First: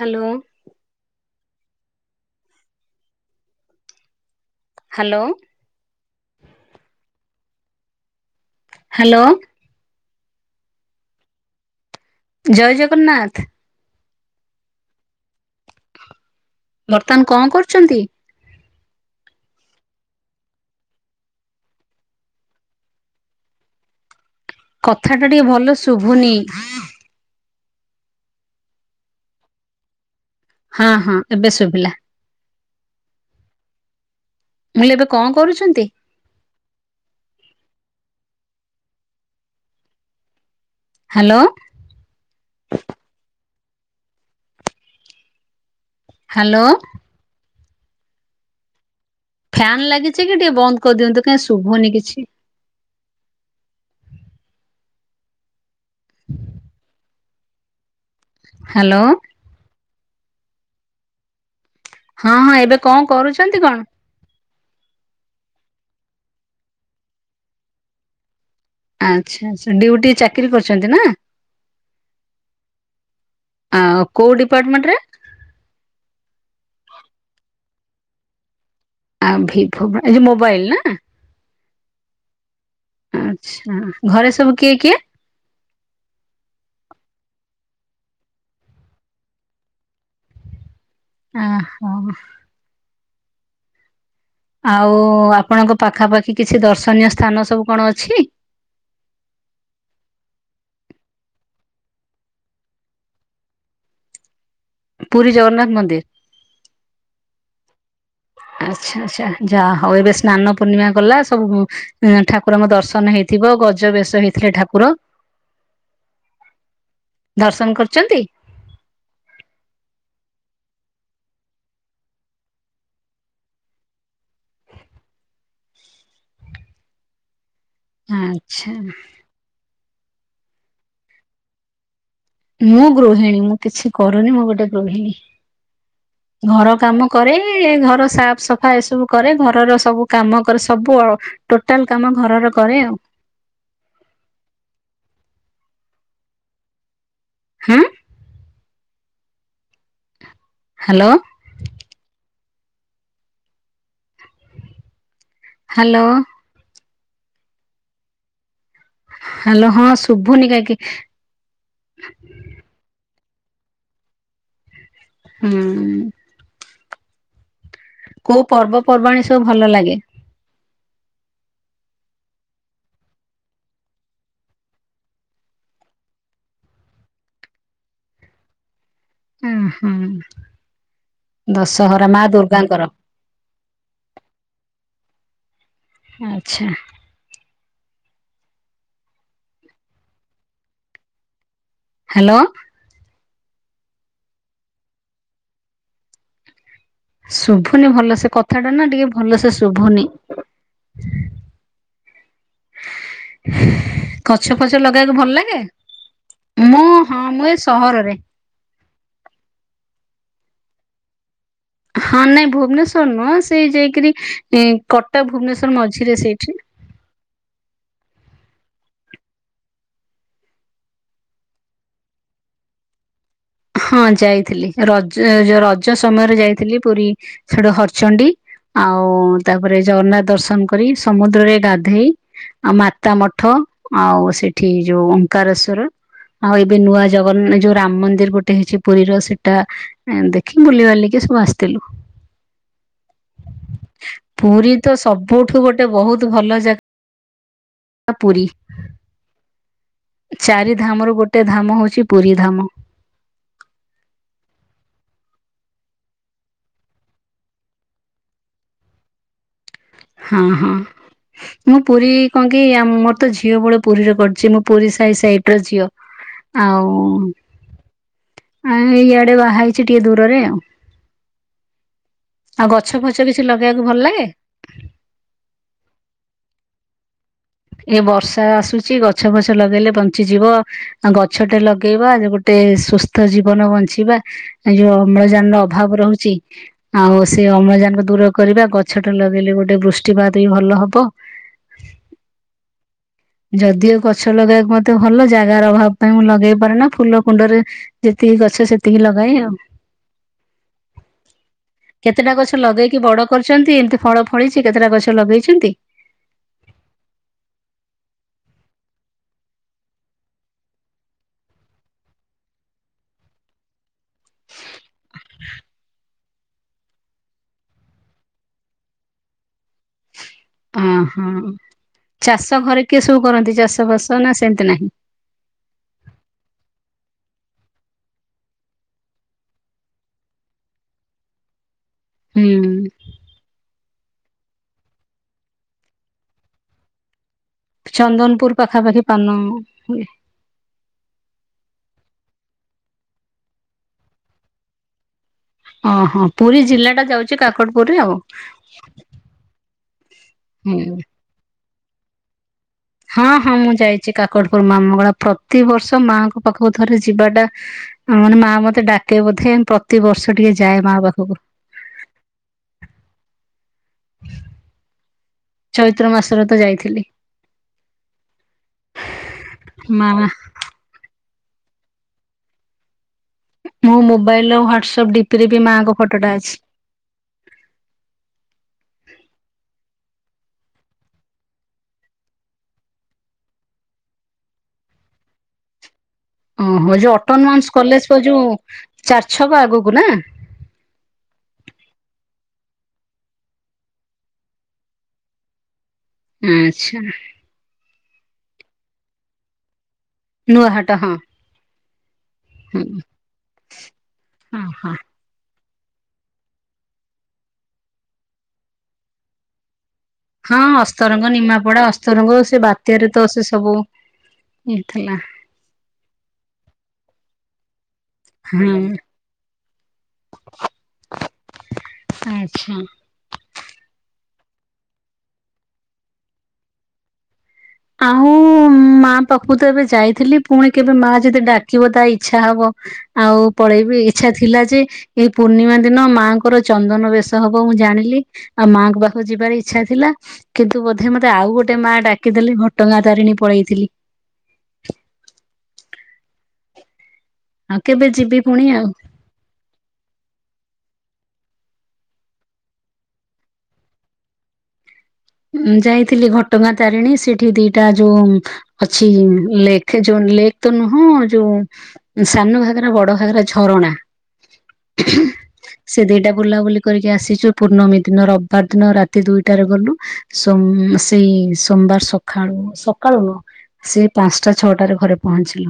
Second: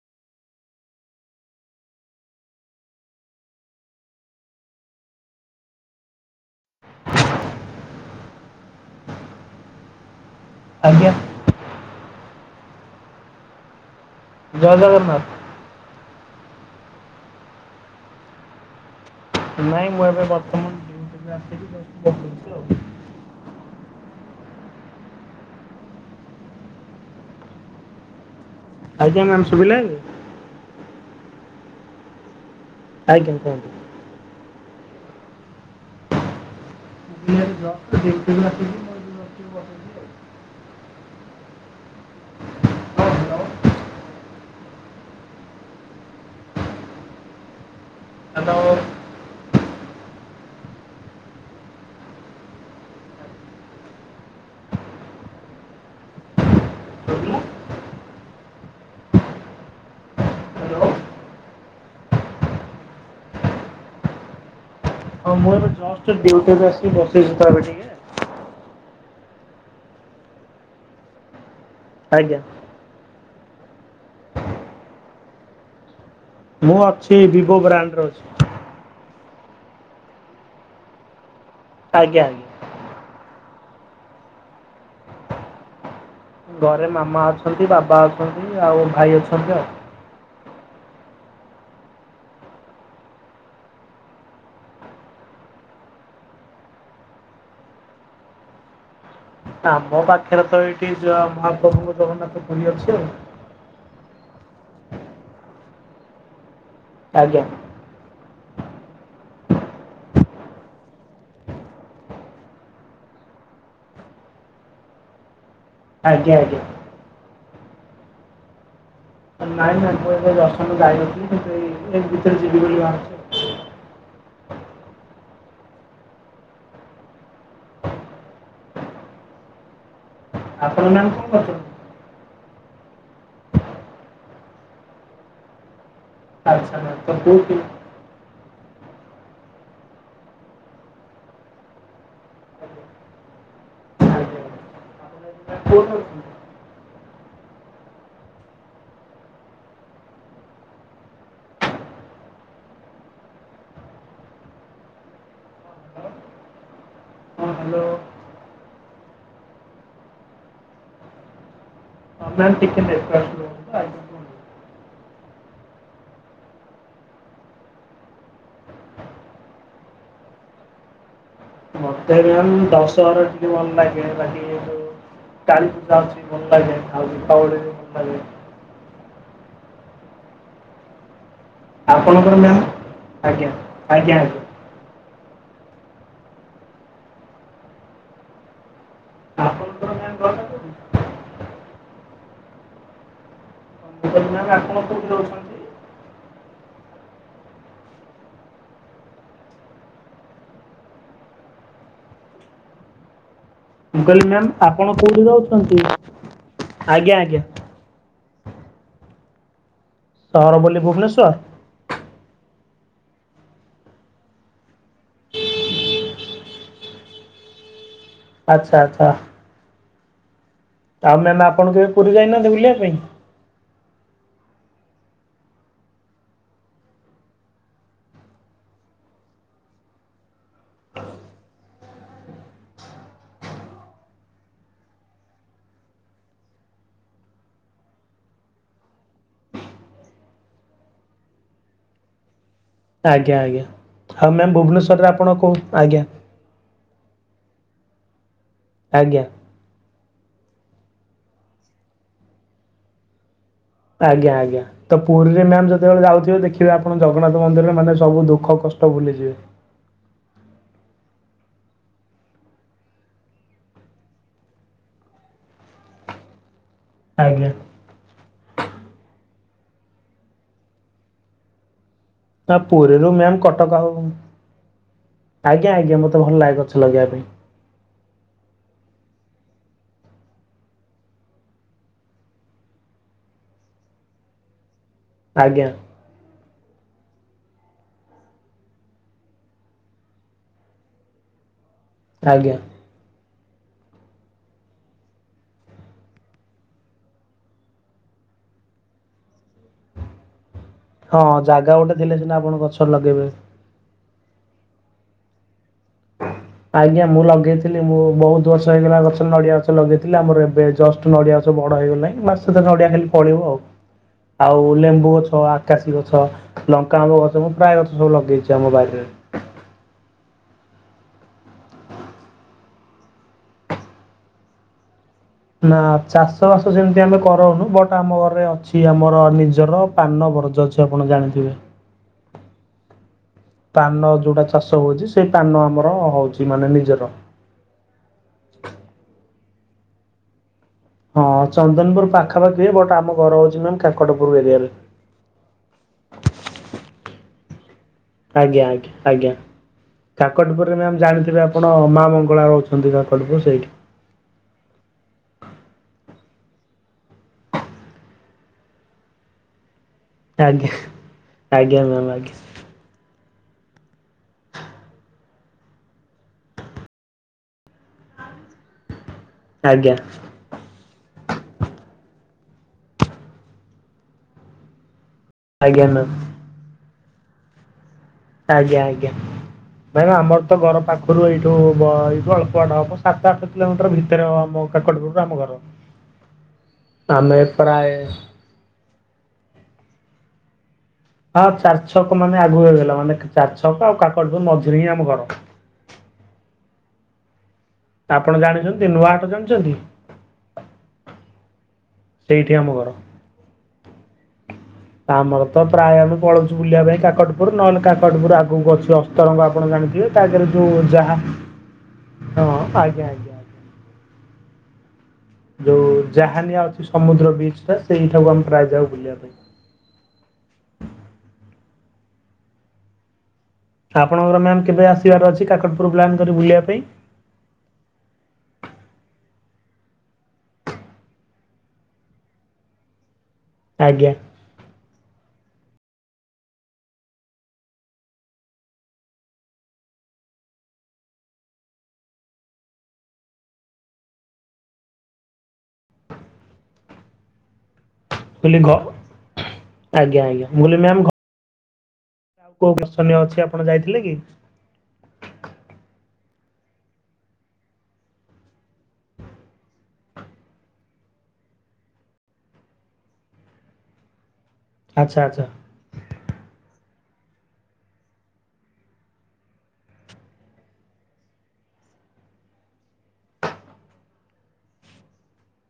Hello. Hello. [unintelligible] Hello. ଆଜ୍ଞା। ଜୟ ଜଗନ୍ନାଥ। ଜୟ ଜଗନ୍ନାଥ। ବର୍ତ୍ତମାନ କଣ କରୁଚନ୍ତି? ନାଇଁ, ମୁଁ ଏବେ ବର୍ତ୍ତମାନ ଡ୍ୟୁଟିରୁ ଆସିକି ଜଷ୍ଟ ବସିଛି ଆଉ। କଥାଟା ଟିକେ ଭଲ ଶୁଭୁନି? ଆଜ୍ଞା, ମ୍ୟାମ୍ ଶୁଭିଲା ଏବେ? ହଁ, ହଁ, ଏବେ ଶୁଭିଲା।। ଆଜ୍ଞା, କୁହନ୍ତୁ? ମୁଁ ଇଲେ ଏବେ କଣ କରୁଛନ୍ତି? ମୁଁ ଏବେ ଜଷ୍ଟ, ଡ୍ୟୁଟି ରୁ ଆସିଲି। ହାଲୋଁ। ହାଲୋଁ। ହ୍ୟାଲୋ। ଫ୍ୟାନ୍ ଲାଗିଛି କି ଟିକେ ବନ୍ଦ କରିଦିଅନ୍ତୁ, କାଇଁ ଶୁଭନି କିଛି? ହାଲୋଁ। ହଁ, ହଁ ଏବେ କଁ କରୁଛନ୍ତି କଣ? ହଁ, ମୁଁ ଏବେ ଜଷ୍ଟ ଡ୍ୟୁଟିରୁ ଆସି ବସିଛି ତ ଏବେ ଟିକେ। ଆଚ୍ଛାଁ, ଛାଁ, ଡ୍ୟୁଟି ଚାକିରି କରିଛନ୍ତି ନା? ଆଜ୍ଞା। ଆଁ କୋଉ ଡିପାର୍ଟମେଣ୍ଟ ରେ? ମୁଁ ଅଛି, ବିଭୋ ବ୍ରାଣ୍ଡରେ ଅଛି। ଆ, ଭିଭୋ ବା, ଏ ଯୋ ମୋବାଇଲ୍ ନା! ଆଜ୍ଞା, ଆଜ୍ଞା। ଆଚ୍ଛାଁ, ଘରେ ସବୁ କିଏ କିଏ? ଘରେ ମାମା ଅଛନ୍ତି, ବାବା ଅଛନ୍ତି, ଆଉ ଭାଇ ଅଛନ୍ତି ଆଉ। ଆ ହଁ। ଆଉ-ଉ ଆପଣଙ୍କ ପାଖାପାଖି କିଛି ଦର୍ଶନୀୟ ସ୍ଥାନ ସବୁ କଣ ଅଛି? ଆମ ପାଖରେ ତ ଏଇଠି ଯ ମହାପ୍ରଭୁଙ୍କ ଜଗନ୍ନାଥ ପୁରୀ ଅଛି ଆଉ। ପୁରୀ ଜଗନ୍ନାଥ ମନ୍ଦିର। ଆଜ୍ଞା। ଆଚ୍ଛା, ଆଚ୍ଛା, ଯାହା ହଉ ଏବେ ସ୍ନାନ ପୂର୍ଣ୍ଣିମା ଗଲା। ସବୁ-ଉ ଏଁ ଠାକୁରଙ୍କ ଦର୍ଶନ ହେଇଥିବ। ଗଜ ବେଶ ହେଇଥିଲେ ଠାକୁର। ଆଜ୍ଞା, ଆଜ୍ଞା। ଦର୍ଶନ କରୁଚନ୍ତି? ନାଇଁ, ନାଇଁ, ମୁଁ ଏବେ ଦର୍ଶନ ଯାଇନଥିଲି। କିନ୍ତୁ ଏଇ ଏଇ ଭିତରେ ଯିବି ବୋଲି ବାହାରିଛି। ଆଁଚ୍ଛା। ଆପଣ ମ୍ୟାମ୍ କଣ କରୁଚନ୍ତି? ମୁଁ ଗୃହିଣୀ। ମୁଁ କିଛି କରୁନି? ମୁଁ ଗୋଟେ ଗୃହିଣୀ। ଘର ଆଚ୍ଛା ମ୍ୟାମ୍ କାମ ତ କେଉଁଠି କରେ-ଏ ଘର ସାଫ୍ ସଫ୍ ଫା ଏ ସବୁ କରେ। ଘରର ସବୁ କାମ କରେ, ସବୁ ଅ ଟୋଟାଲ୍ କାମ ଘରର କରେ ଆଉ। ଏ କୋଓଠି ରହୁଚନ୍ତି? ହୁଁ। ହାଲୋଁ। ହ୍ୟାଲୋଁ। ହଁ, ହ୍ୟାଲୋ। ହ୍ୟାଲୋ ହଁ, ଶୁଭୁନି କାହିଁକି? ହଁ, ମ୍ୟାମ୍ ଟିକେ ନେଟୱାର୍କ ପ୍ରୋ ହୁଁ। କୋଉ ପର୍ବପର୍ବାଣିୀ ସବୁ ଭଲ ଲାଗେ? ମୋତେ [unintelligible] ଦଶହରା ଟିକେ ଭଲ ଲାଗେ ବାକି ଇଏ ଯୋଉ କଳି ପୂଜା ଅଛି ଭଲ ଲାଗେ ଖାଉ ଦୀପାବଳି ଭଲ ଲାଗେ। ହଁ ହୁଁ। ଦଶହରା ମା ଆପଣଙ୍କର ମ୍ୟାମ ଦୁର୍ଗାଙ୍କର ଆଜ୍ଞା ଆଜ୍ଞା ଆଜ୍ଞା। ଆଚ୍ଛା। ଆପଣଙ୍କର ମ୍ୟାମ [unintelligible] ହ୍ୟାଲୋ। ମୁଁ [unintelligible] ଶୁଭୁନି ଭଲ ସେ କଥା ଟା ନା ଟିକେ ଭଲ ସେ ଶୁଭୁନି। ମୁଁ କହିଲି ମ୍ୟାମ୍ ଗଛ ଫଛ ଆପଣ ଲଗେଇକୁ କୋଉଠି ଭଲ ଲାଗେ ରହୁଛନ୍ତି? ମୁଁ ଆଜ୍ଞା ହଁ ଆଜ୍ଞା ମୁଁ ଏ ସହରରେ। ସହର ବୋଲି ଭୁବନେଶ୍ୱର? ହଁ ନାଇଁ ଭୁବନେଶ୍ୱର ନୁହଁ ସେଇ ଯାଇକିରି କଟକ ଭୁବନେଶ୍ୱର ମଝିରେ ସେଇଠି। ଆଚ୍ଛା ଆଚ୍ଛା। ତା ମେ ଆପଣ କେ ଏବେ ପୁରୀ ଯାଇନାହାନ୍ତି ବୁଲିବା ପାଇଁ? ହଁ ଯାଇଥିଲି ରଜ ରଜ ସମୟରେ ଯାଇଥିଲି ପୁରୀ। ସେଠୁ ହରଚଡି ଆଉ ତାପରେ ଜଗନ୍ନାଥ ଦର୍ଶନ କରି ସମୁଦ୍ରରେ ଗାଧେଇ ଆଉ ମାତା ମଠ ଆଉ ସେଠି ଯୋଉ ଓମଙ୍କାରଶ୍ୱର ଆଉ ଏବେ ନୂଆ ଜଗନ୍ନା ଯୋଉ ରାମ ମନ୍ଦିର ଗୋଟେ ଟେ ହେଇଚି ପୁରୀର ସେଇଟା ଦେଖିକି ବୁଲ ବଲିକି ସବୁ ଆସିଥିଲୁ। ଆଜ୍ଞା ଆଜ୍ଞା ହଉ ମ୍ୟାାମ ଭୁବନେଶ୍ୱରରେ ଆପଣ କୋଉ ଆଜ୍ଞା। ବ ଭଲ ଜାଗା ପୁରୀ। ଆଜ୍ଞା। ଚାରି ଧାମ ର ଗୋଟେ ଧାମ ହଉଚି ପୁରୀ ଧାମ। ଆଜ୍ଞା ଆଜ୍ଞା। ତ ପୁରୀରେ ମ୍ୟାମ୍ ଯେତେବେଳେ ଯାଉଥିବେ ଦେଖିବେ ଆପଣ ଜଗନ୍ନାଥ ମନ୍ଦିରରେ ମାନେ ସବୁ ଦୁଃଖ କଷ୍ଟ ଭୁଲିଯିବେ। ହଁ ହଁ। ମୁଁ ପୁରୀ କଣ କି ମୋର ତ ଝିଅ ବୋଳ ପୁରୀରେ କଟିଚି ମୁଁ ପୁରୀ ସା ସାଇଡ ର ଝିଅ। ଆଉ ଆଜ୍ଞା। ଆ ଏଇଆଡେ ବାହାହଇଚି ଟିକେ ଦୂରରେ ଆଉ। ନା ଆଉ ଗଛ ପୁରୀରୁ ଫଛ ମ୍ୟାମ୍ କିଛି କଟକ ଲଗେଇବାକୁ ଭଲ ଆଉ ଲାଗେ ଆଜ୍ଞା ଆଜ୍ଞା ମୋତେ ଭଲ ଲାଗେ ଗଛ ଲଗେଇବା ପାଇଁ। ଏ ବର୍ଷା ଆସୁଚି ଗଛ ଫଛ ଲଗେଇଲେ ବଞ୍ଚିଯିବ। ଆଉ ଗଛ ଟେ ଲଗେଇବା ଗୋଟେ ସୁସ୍ଥ ଜୀବନବଞ୍ଚିବା। ଏ ଯୋଉ ଅମ୍ଳଜାନର ଆଜ୍ଞା ଅଭାବ ରହୁଚି। ଆଉ ସେ ଅମ୍ଳଜାନକୁ ଦୂର କରିବା ଗଛ ଟା ଲଗେଇଲେ ଗୋଟେ ବୃଷ୍ଟିପାତ ବି ଭଲ ହବ। ଆଜ୍ଞା। ଯଦିଓ ଗଛ ଲଗେଇବାକୁ ମତେ ଭଲ ଜାଗାର ଅଭାବ ପାଇଁ ମୁଁ ଲଗେଇ ପାରେ ନା। ଫୁଲ କୁଣ୍ଡରେ ଯେତିକି ଗଛ ସେତିକି ଲଗାଏ ଆଉ। ହଁ ଜାଗା ଗୋଟେ ଥିଲେ ସିନା କେତେଟା ଆପଣ ଗଛ ଲଗେଇକି ଲଗେଇବେ। ବଡ କରୁଚନ୍ତି ଏମତି ଫଳ ଫଳିଚି କେତେଟା ଗଛ ଲଗେଇଚନ୍ତି? ହଁ ଆଜ୍ଞା ମୁଁ ଲଗେଇଥିଲି ମୁଁ ବହୁତ ବର୍ଷ ହେଇଗଲା ଗଛ ନଡିଆ ଗଛ ଲଗେଇଥିଲି ଆମର ଏବେ ଜଷ୍ଟ ନଡିଆ ଗଛ ବଡ ହେଇଗଲାଣି ବାସ ନଡିଆ ଖାଲି ଫଳିବ ଆଉ। [inaudible] ଆଉ ଲେମ୍ବୁ ଗଛ ଆକାଶୀ ଗଛ। ଲଙ୍କା ଆମ୍ବ ଗଛ ମୁଁ ପ୍ରାୟ ଗଛ ସବୁ ଲଗେଇଛି ଆମ ବାରିରେ। ଆଁହଁ ଚାଷ ଘରେ କିଏ ସବୁ କରନ୍ତି ଚାଷ ବାସ ନା ସେମତି ନାହିଁ। ନା ଚାଷ ବାସ ସେମିତି ଆମେ କରଉନୁ ବଟ ଆମ ଘରେ ଅଛି ଆମର ନିଜର ପାନ ବର୍ଜ ଅଛି ଆପଣ ଜାଣିଥିବେ। ହୁଁ। ପାନ ଯୋଉଟା ଚାଷ ହଉଛି ସେଇ ପାନ ଆମର ହଉଛି ମାନେ ନିଜର। ଚନ୍ଦନପୁର ପାଖାପାଖି ପାନ ହୁଏ। ହଁ ଚନ୍ଦନପୁର ପାଖାପାଖି ହୁଏ ବଟ ଆମ ଘର ହଉଛି ମାମ କାକଟପୁର ଏରିଆରେ। ଓହୋ ପୁରୀ ଜିଲ୍ଲାଟା ଯାଉଛି କାକଟପୁରରେ ଆଉ। ଆଜ୍ଞା ଆଜ୍ଞା ଆଜ୍ଞା କାକଟପୁରରେ ହୁଁ ମ୍ୟାାମ ଜାଣିଥିବେ ଆପଣ ମା ମଙ୍ଗଳା ହଉଚି। ହଁ ହଁ ମୁଁ ଯାଇଛି କାକଟପୁର ମାମଙ୍ଗଳା ପ୍ରତିିବର୍ଷ ମାଆଙ୍କ ପାଖକୁ ଥରେ ଯିବାଟା ହଁ ମାନେ ମା ମତେ ଡାକେ ବୋଧେ ପ୍ରତି ବର୍ଷ ଟିକେ ଆଜ୍ଞା ଯାଏ ମା ପାଖକୁ। ଆଜ୍ଞା ମ୍ୟାମ୍ ଆଜ୍ଞା। ଚୈତ୍ର ମାସରେ ତ ଯାଇଥିଲି। ଆଜ୍ଞା। ମା ମୋ ମୋବାଇଲର ଆଉ ହ୍ୱାଟ୍ସଅପ୍ ଡିପିରେ ବି ଆଜ୍ଞା ମାଆଙ୍କ ମ୍ୟାମ୍ ଫଟୋଟା ଅଛି। ଆଜ୍ଞା ଆଜ୍ଞା। ନାଇଁମ ଆମର ତ ଘର ପାଖରୁ ଏଇଠୁ ଏଇଠୁ ଅଳ୍ପ ବାଟ ହବ ସାତ ଆଠ କିଲୋମିଟର ଭିତରେ ହବ। କାକଟପୂରରୁ ଆମଘର। ଓହୋ ଯୋଉ ଅଟନମସ ପ୍ରାୟ କଲେଜ ପ ଯୋଉ ଚାର ଛକ ଆଗକୁ ନା। ହଁ ଚାରି ଛକ ମାନେ ଆଗୁ ହେଇଗଲା ମାନେ ଚାରି ଛକ ଆଉ କାକଟପୂରୁ ମଝିରେ ହିଁ ଆମ ଘର। ଆଚ୍ଛା। ଆପଣ ଜାଣିଛନ୍ତି ନୂଆ ହାଟ ଜାଣିଛନ୍ତି? ନୂଆହାଟ ହଁ। ସେଇଠି ଆମ ହୁଁ ଘର। ହଁ। ହଁ ଆମର ତ ପ୍ରାୟ ଆମେ ପଳଉଛୁ ବୁଲିବା ପାଇଁ କାକଟପୁର ନହେଲେ କାକଟପୁର ଆଗକୁ ଅଛି ଅସ୍ତରଙ୍ଗ ଆପଣ ଜାଣିଥିବେ। ତା ଆଗରେ ହଁ ଯୋଉ ଯାହା ଅସ୍ତରଙ୍ଗ ନିମାପଡା ଅସ୍ତରଙ୍ଗ ହଁ ସେ ଆଜ୍ଞା ବାତ୍ୟାରେ ତ ଆଜ୍ଞା ସେ ସବୁ ଆଜ୍ଞା ଇ ଥିଲା। ଯୋଉ ଜାହାନିଆ ଅଛି ସମୁଦ୍ର ବ୍ରିଜଟା ସେଇଠାକୁ ଆମେ ପ୍ରାୟ ହଁ ଯାାଉ ବୁଲିବା ପାଇଁ। ଆଚ୍ଛା। ଆପଣଙ୍କର ମ୍ୟାମ୍ କେବେ ଆସିବାର ଅଛି କାକଟପୁର ପ୍ଲାନ୍ କରି ବୁଲିବା ପାଇଁ। ଆଉ। ମା ପାଖକୁ ତ ଏବେ ଯାଇଥିଲି ପୁଣି କେବେ ମା ଯଦି ଡାକିବ ତା ଇଚ୍ଛା ହବ ଆଉ ପଳେଇବି ଆଜ୍ଞା ଇଚ୍ଛା ଥିଲା ଯେ ଏଇ ପୂର୍ଣ୍ଣିମା ଦିନ ମାଙ୍କର ଚନ୍ଦନ ବେଶ ହବ ମୁଁ ଜାଣିଲି। ଆଉ ମାଆଙ୍କ ପାଖକୁ ଯିବାର ଇଚ୍ଛା ଥିଲା କିନ୍ତୁ ବୋଧେ ମୋତେ ଆଉ ଗୋଟେ ମା ଡାକିଦେଲେ ଘ ଘଟଗାଁ ତାରିଣୀ ପଳେଇଥିଲି। ଆଉ କେବେ ଯିବି ପୁଣି ଆଉ। ଆଜ୍ଞାଆଜ୍ଞା ମୁଁ କଲିମ୍ୟାମ ଘ ଆଉ କୋଉ ଦର୍ଶନୀୟ ଅଛି ଆପଣ ଯାଇଥିଲେ କି। ଯାଇଥିଲି ଘଟଗାଁ ତାରିଣୀ ସେଠି ଦିଟା ଯୋଉ ଅଛି ଲେକ୍ ଯୋଉ ଲେକ୍ ତ ନୁହଁ ଯୋଉ ସାନ ଘାଗରା ବଡ଼ ଘାଗରା ଝରଣା। ଆଚ୍ଛା ଆଚ୍ଛା। ସେ ଦିଟା ବୁଲାବୁଲି କରିକି ଆସିଚୁ ପୂର୍ଣମୀ ଦିନ ରବିବାର ଦିନ ରାତି ଦୁଇଟାରେ ଗଲୁ। ସୋମ୍ ସେଇ ସୋମବାର ସଖାଳୁ ସକାଳୁ ନୁହଁ। ସେ ପାଞ୍ଚଟା ଛଅଟାରେ ଘରେ ପହଞ୍ଚିଲୁ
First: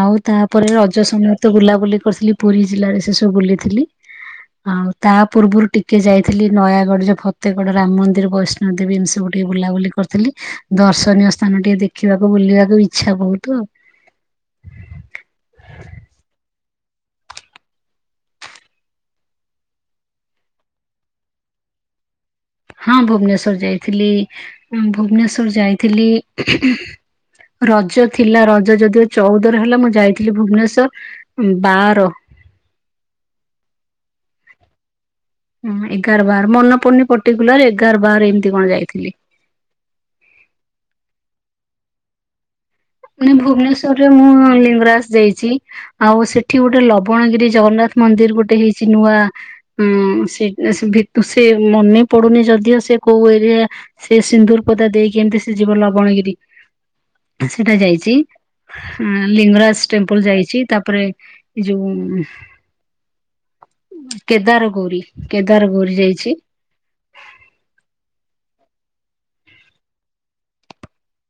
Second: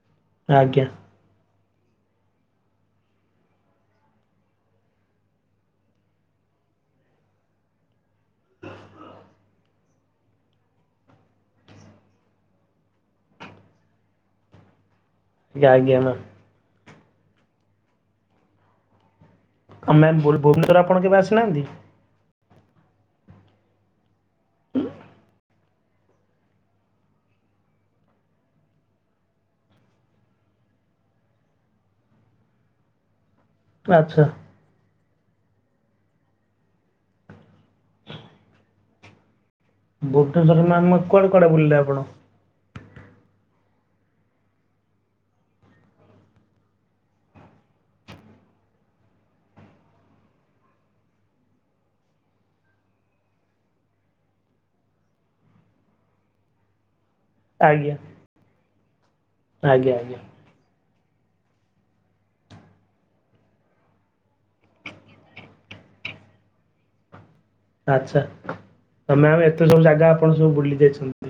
ଆଉ ଆଜ୍ଞା ତାପରେ ରଜ ଆଜ୍ଞା ସମୟ। ତ ବୁଲାବୁଲି କରିଥିଲି ପୁରୀ ଜିଲ୍ଲାରେ ସେ ସବୁ ବୁଲିଥିଲି। ଆଉ ତା ପୂର୍ବରୁ ଟିକେ ଯାଇଥିଲି ନୟାଗଡ ଯୋଉ ଫତେଗଡ ରାମ ମନ୍ଦି ତିରେ ବୈଷ୍ଣୋ ଦେବୀ ଏମି ସବୁ ଟିକେ ବୁଲାବୁଲି କରିଥିଲି ଦର୍ଶନୀୟ ସ୍ଥାନ ଟିକେ ଦେଖିବାକୁ ବୁଲିବାକୁ ଇ ଚ୍ଛା ବହୁତ ଆଉ। ଟିକେ ଆଜ୍ଞା ମ୍ୟାମ। ତମେ ଭୁବ ଭୁବନେଶ୍ୱର ଆପଣ କେବେ ଆସିନାହାନ୍ତି? ହଁ ଭୁବନେଶ୍ବର ଯାଇଥିଲି ଭୁବନେଶ୍ଵର ଯାଇଥିଲି ଉହୁଁ ରଜ ଥିଲା ରଜ ଯଦିଓ ଚଉଦରେ ହେଲା ମୁଁ ଯାଇଥିଲି ଭୁବନେଶ୍ଵର ବାର ଆଛା। ହୁଁ ଏଗାର ବାର ପନେ ପଡୁନି ପର୍ଟିକୁଲାର ଏଗାର ବାର ଏମିତି କଣ ଯାଇଥିଲି। ଭୁବନେଶ୍ୱର ମ୍ୟାାମ କୁଆଡେ କୁଆଡେ ବୁଲିଲେ ଆପଣ? ମାନେ ଭୁବନେଶ୍ୱରରେ ମୁଁ ଲିଙ୍ଗରାଜ ଯାଇଚି। ଆଉ ସେଠି ଗୋଟେ ଲବଣଗିରି ଜଗନ୍ନାଥ ମନ୍ଦିର ଗୋଟେ ହେଇଛି ନୂଆ ହୁଁ ସେ ଭିତୁ ସେ ମନେ ପଡୁନି ଯଦିଓ ସେ କୋଉ ଏରିଆ ସେ ସିନ୍ଦୁର ପଦା ଦେଇକି ଏମିତି ସେ ଯିବ ଲବଣଗିରି। ସେଟା ଆଜ୍ଞା ଯାଇଚି ଲିଙ୍ଗରାଜ ଆଜ୍ଞା ଆଜ୍ଞା ଟେମ୍ପଲ ଯାଇଚି ତାପରେ ଏ ଯୋଉ କେଦାର ଗୌରୀ କେଦାର ଗୌରୀ ଯାଇଛି। ଆଛା ତ ମ୍ୟାମ ଏତେ ସବୁ ଜାଗା ଆପଣ ସବୁ ବୁଲି ଯାଇଛନ୍ତି?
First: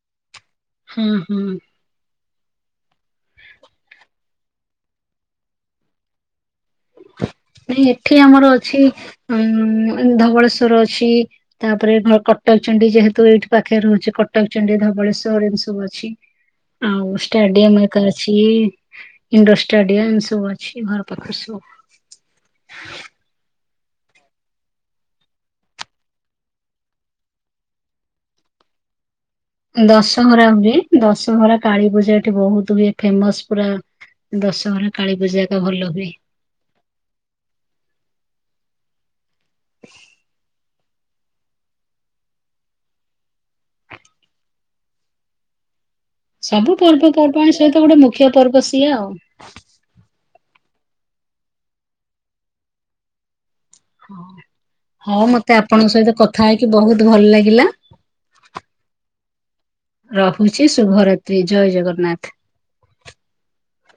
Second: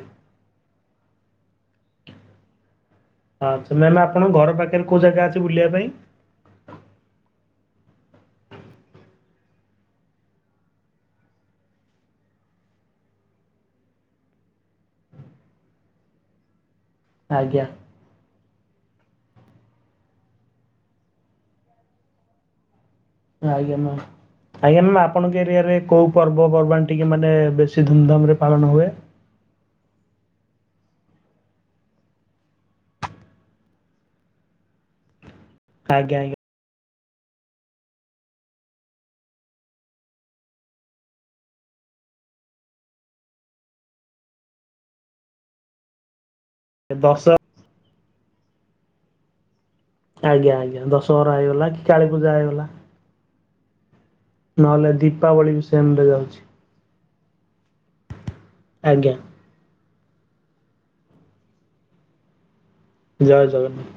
ହଁ ହୁଁ। ଆଛା ମ୍ୟାମ୍ ଆପଣଙ୍କ ଘର ପାଖରେ କୋଉ ଜାଗା ଅଛି ବୁଲିବା ପାଇଁ? ନାଇଁ ଏଠି ଆମର ଅଛି ଉମ ଧବଳେଶ୍ଵର ଅଛି। ତାପରେ ଘ କଟକ ଚଣ୍ଡୀ ଯେହେତୁ ଏଇଠି ପାଖରେ ରହୁଛି କଟକ ଚଣ୍ଡୀ ଧବଳେଶ୍ଵର ଏମତି ସବୁ ଅଛି। ଆଉ ଆଜ୍ଞା ଷ୍ଟାଡିୟମ ଏକରେ ଅଛି ଇଣ୍ଡୋର ଷ୍ଟାଡିୟମ ସବୁ ଅଛି ଘର ପାଖରେ ସବୁ। ଆଜ୍ଞା ମମ୍। ଆଜ୍ଞା ମ୍ୟାମ୍ ଆପଣଙ୍କ ଏରିଆରେ କୋଉ ପର୍ବପର୍ବାଣି ଟିକେ ମାନେ ବେଶୀ ଧୁମଧାମରେ ପାଳନ ହୁଏ। ଦଶହରା ହୁଏ ଦଶହରା କାଳୀ ପୂଜା ଏଠି ବହୁତ ହୁଏ ଫେମସ ପୁରା ଦଶହରା କାଳୀ ପୂଜା ଏକା ଭଲ ହୁଏ। ଆଜ୍ଞା ଆଜ୍ଞା ସବୁ ଦଶ ପର୍ବପର୍ବାଣି ସହିତ ଗୋଟେ ମୁଖ୍ୟ ପର୍ବ ସିଏ ଆଉ। ଆଜ୍ଞା ଆଜ୍ଞା ଦଶହରା ହେଇଗଲା କି କାଳି ପୂଜା ହେଇଗଲା। ନହେଲେ ହଁ ଦୀପାବଳି ମତେ ବି ଆପଣଙ୍କ ସେମ୍ ରେ ସହିତ ଯାଉଛି କଥା ହେଇକି ବହୁତ ଭଲ ଲାଗିଲା। ଆଜ୍ଞା। ରହୁଚି ଶୁଭରାତ୍ରି ଜୟ ଜଗନ୍ନାଥ। ଜୟ ଜଗନ୍ନାଥ।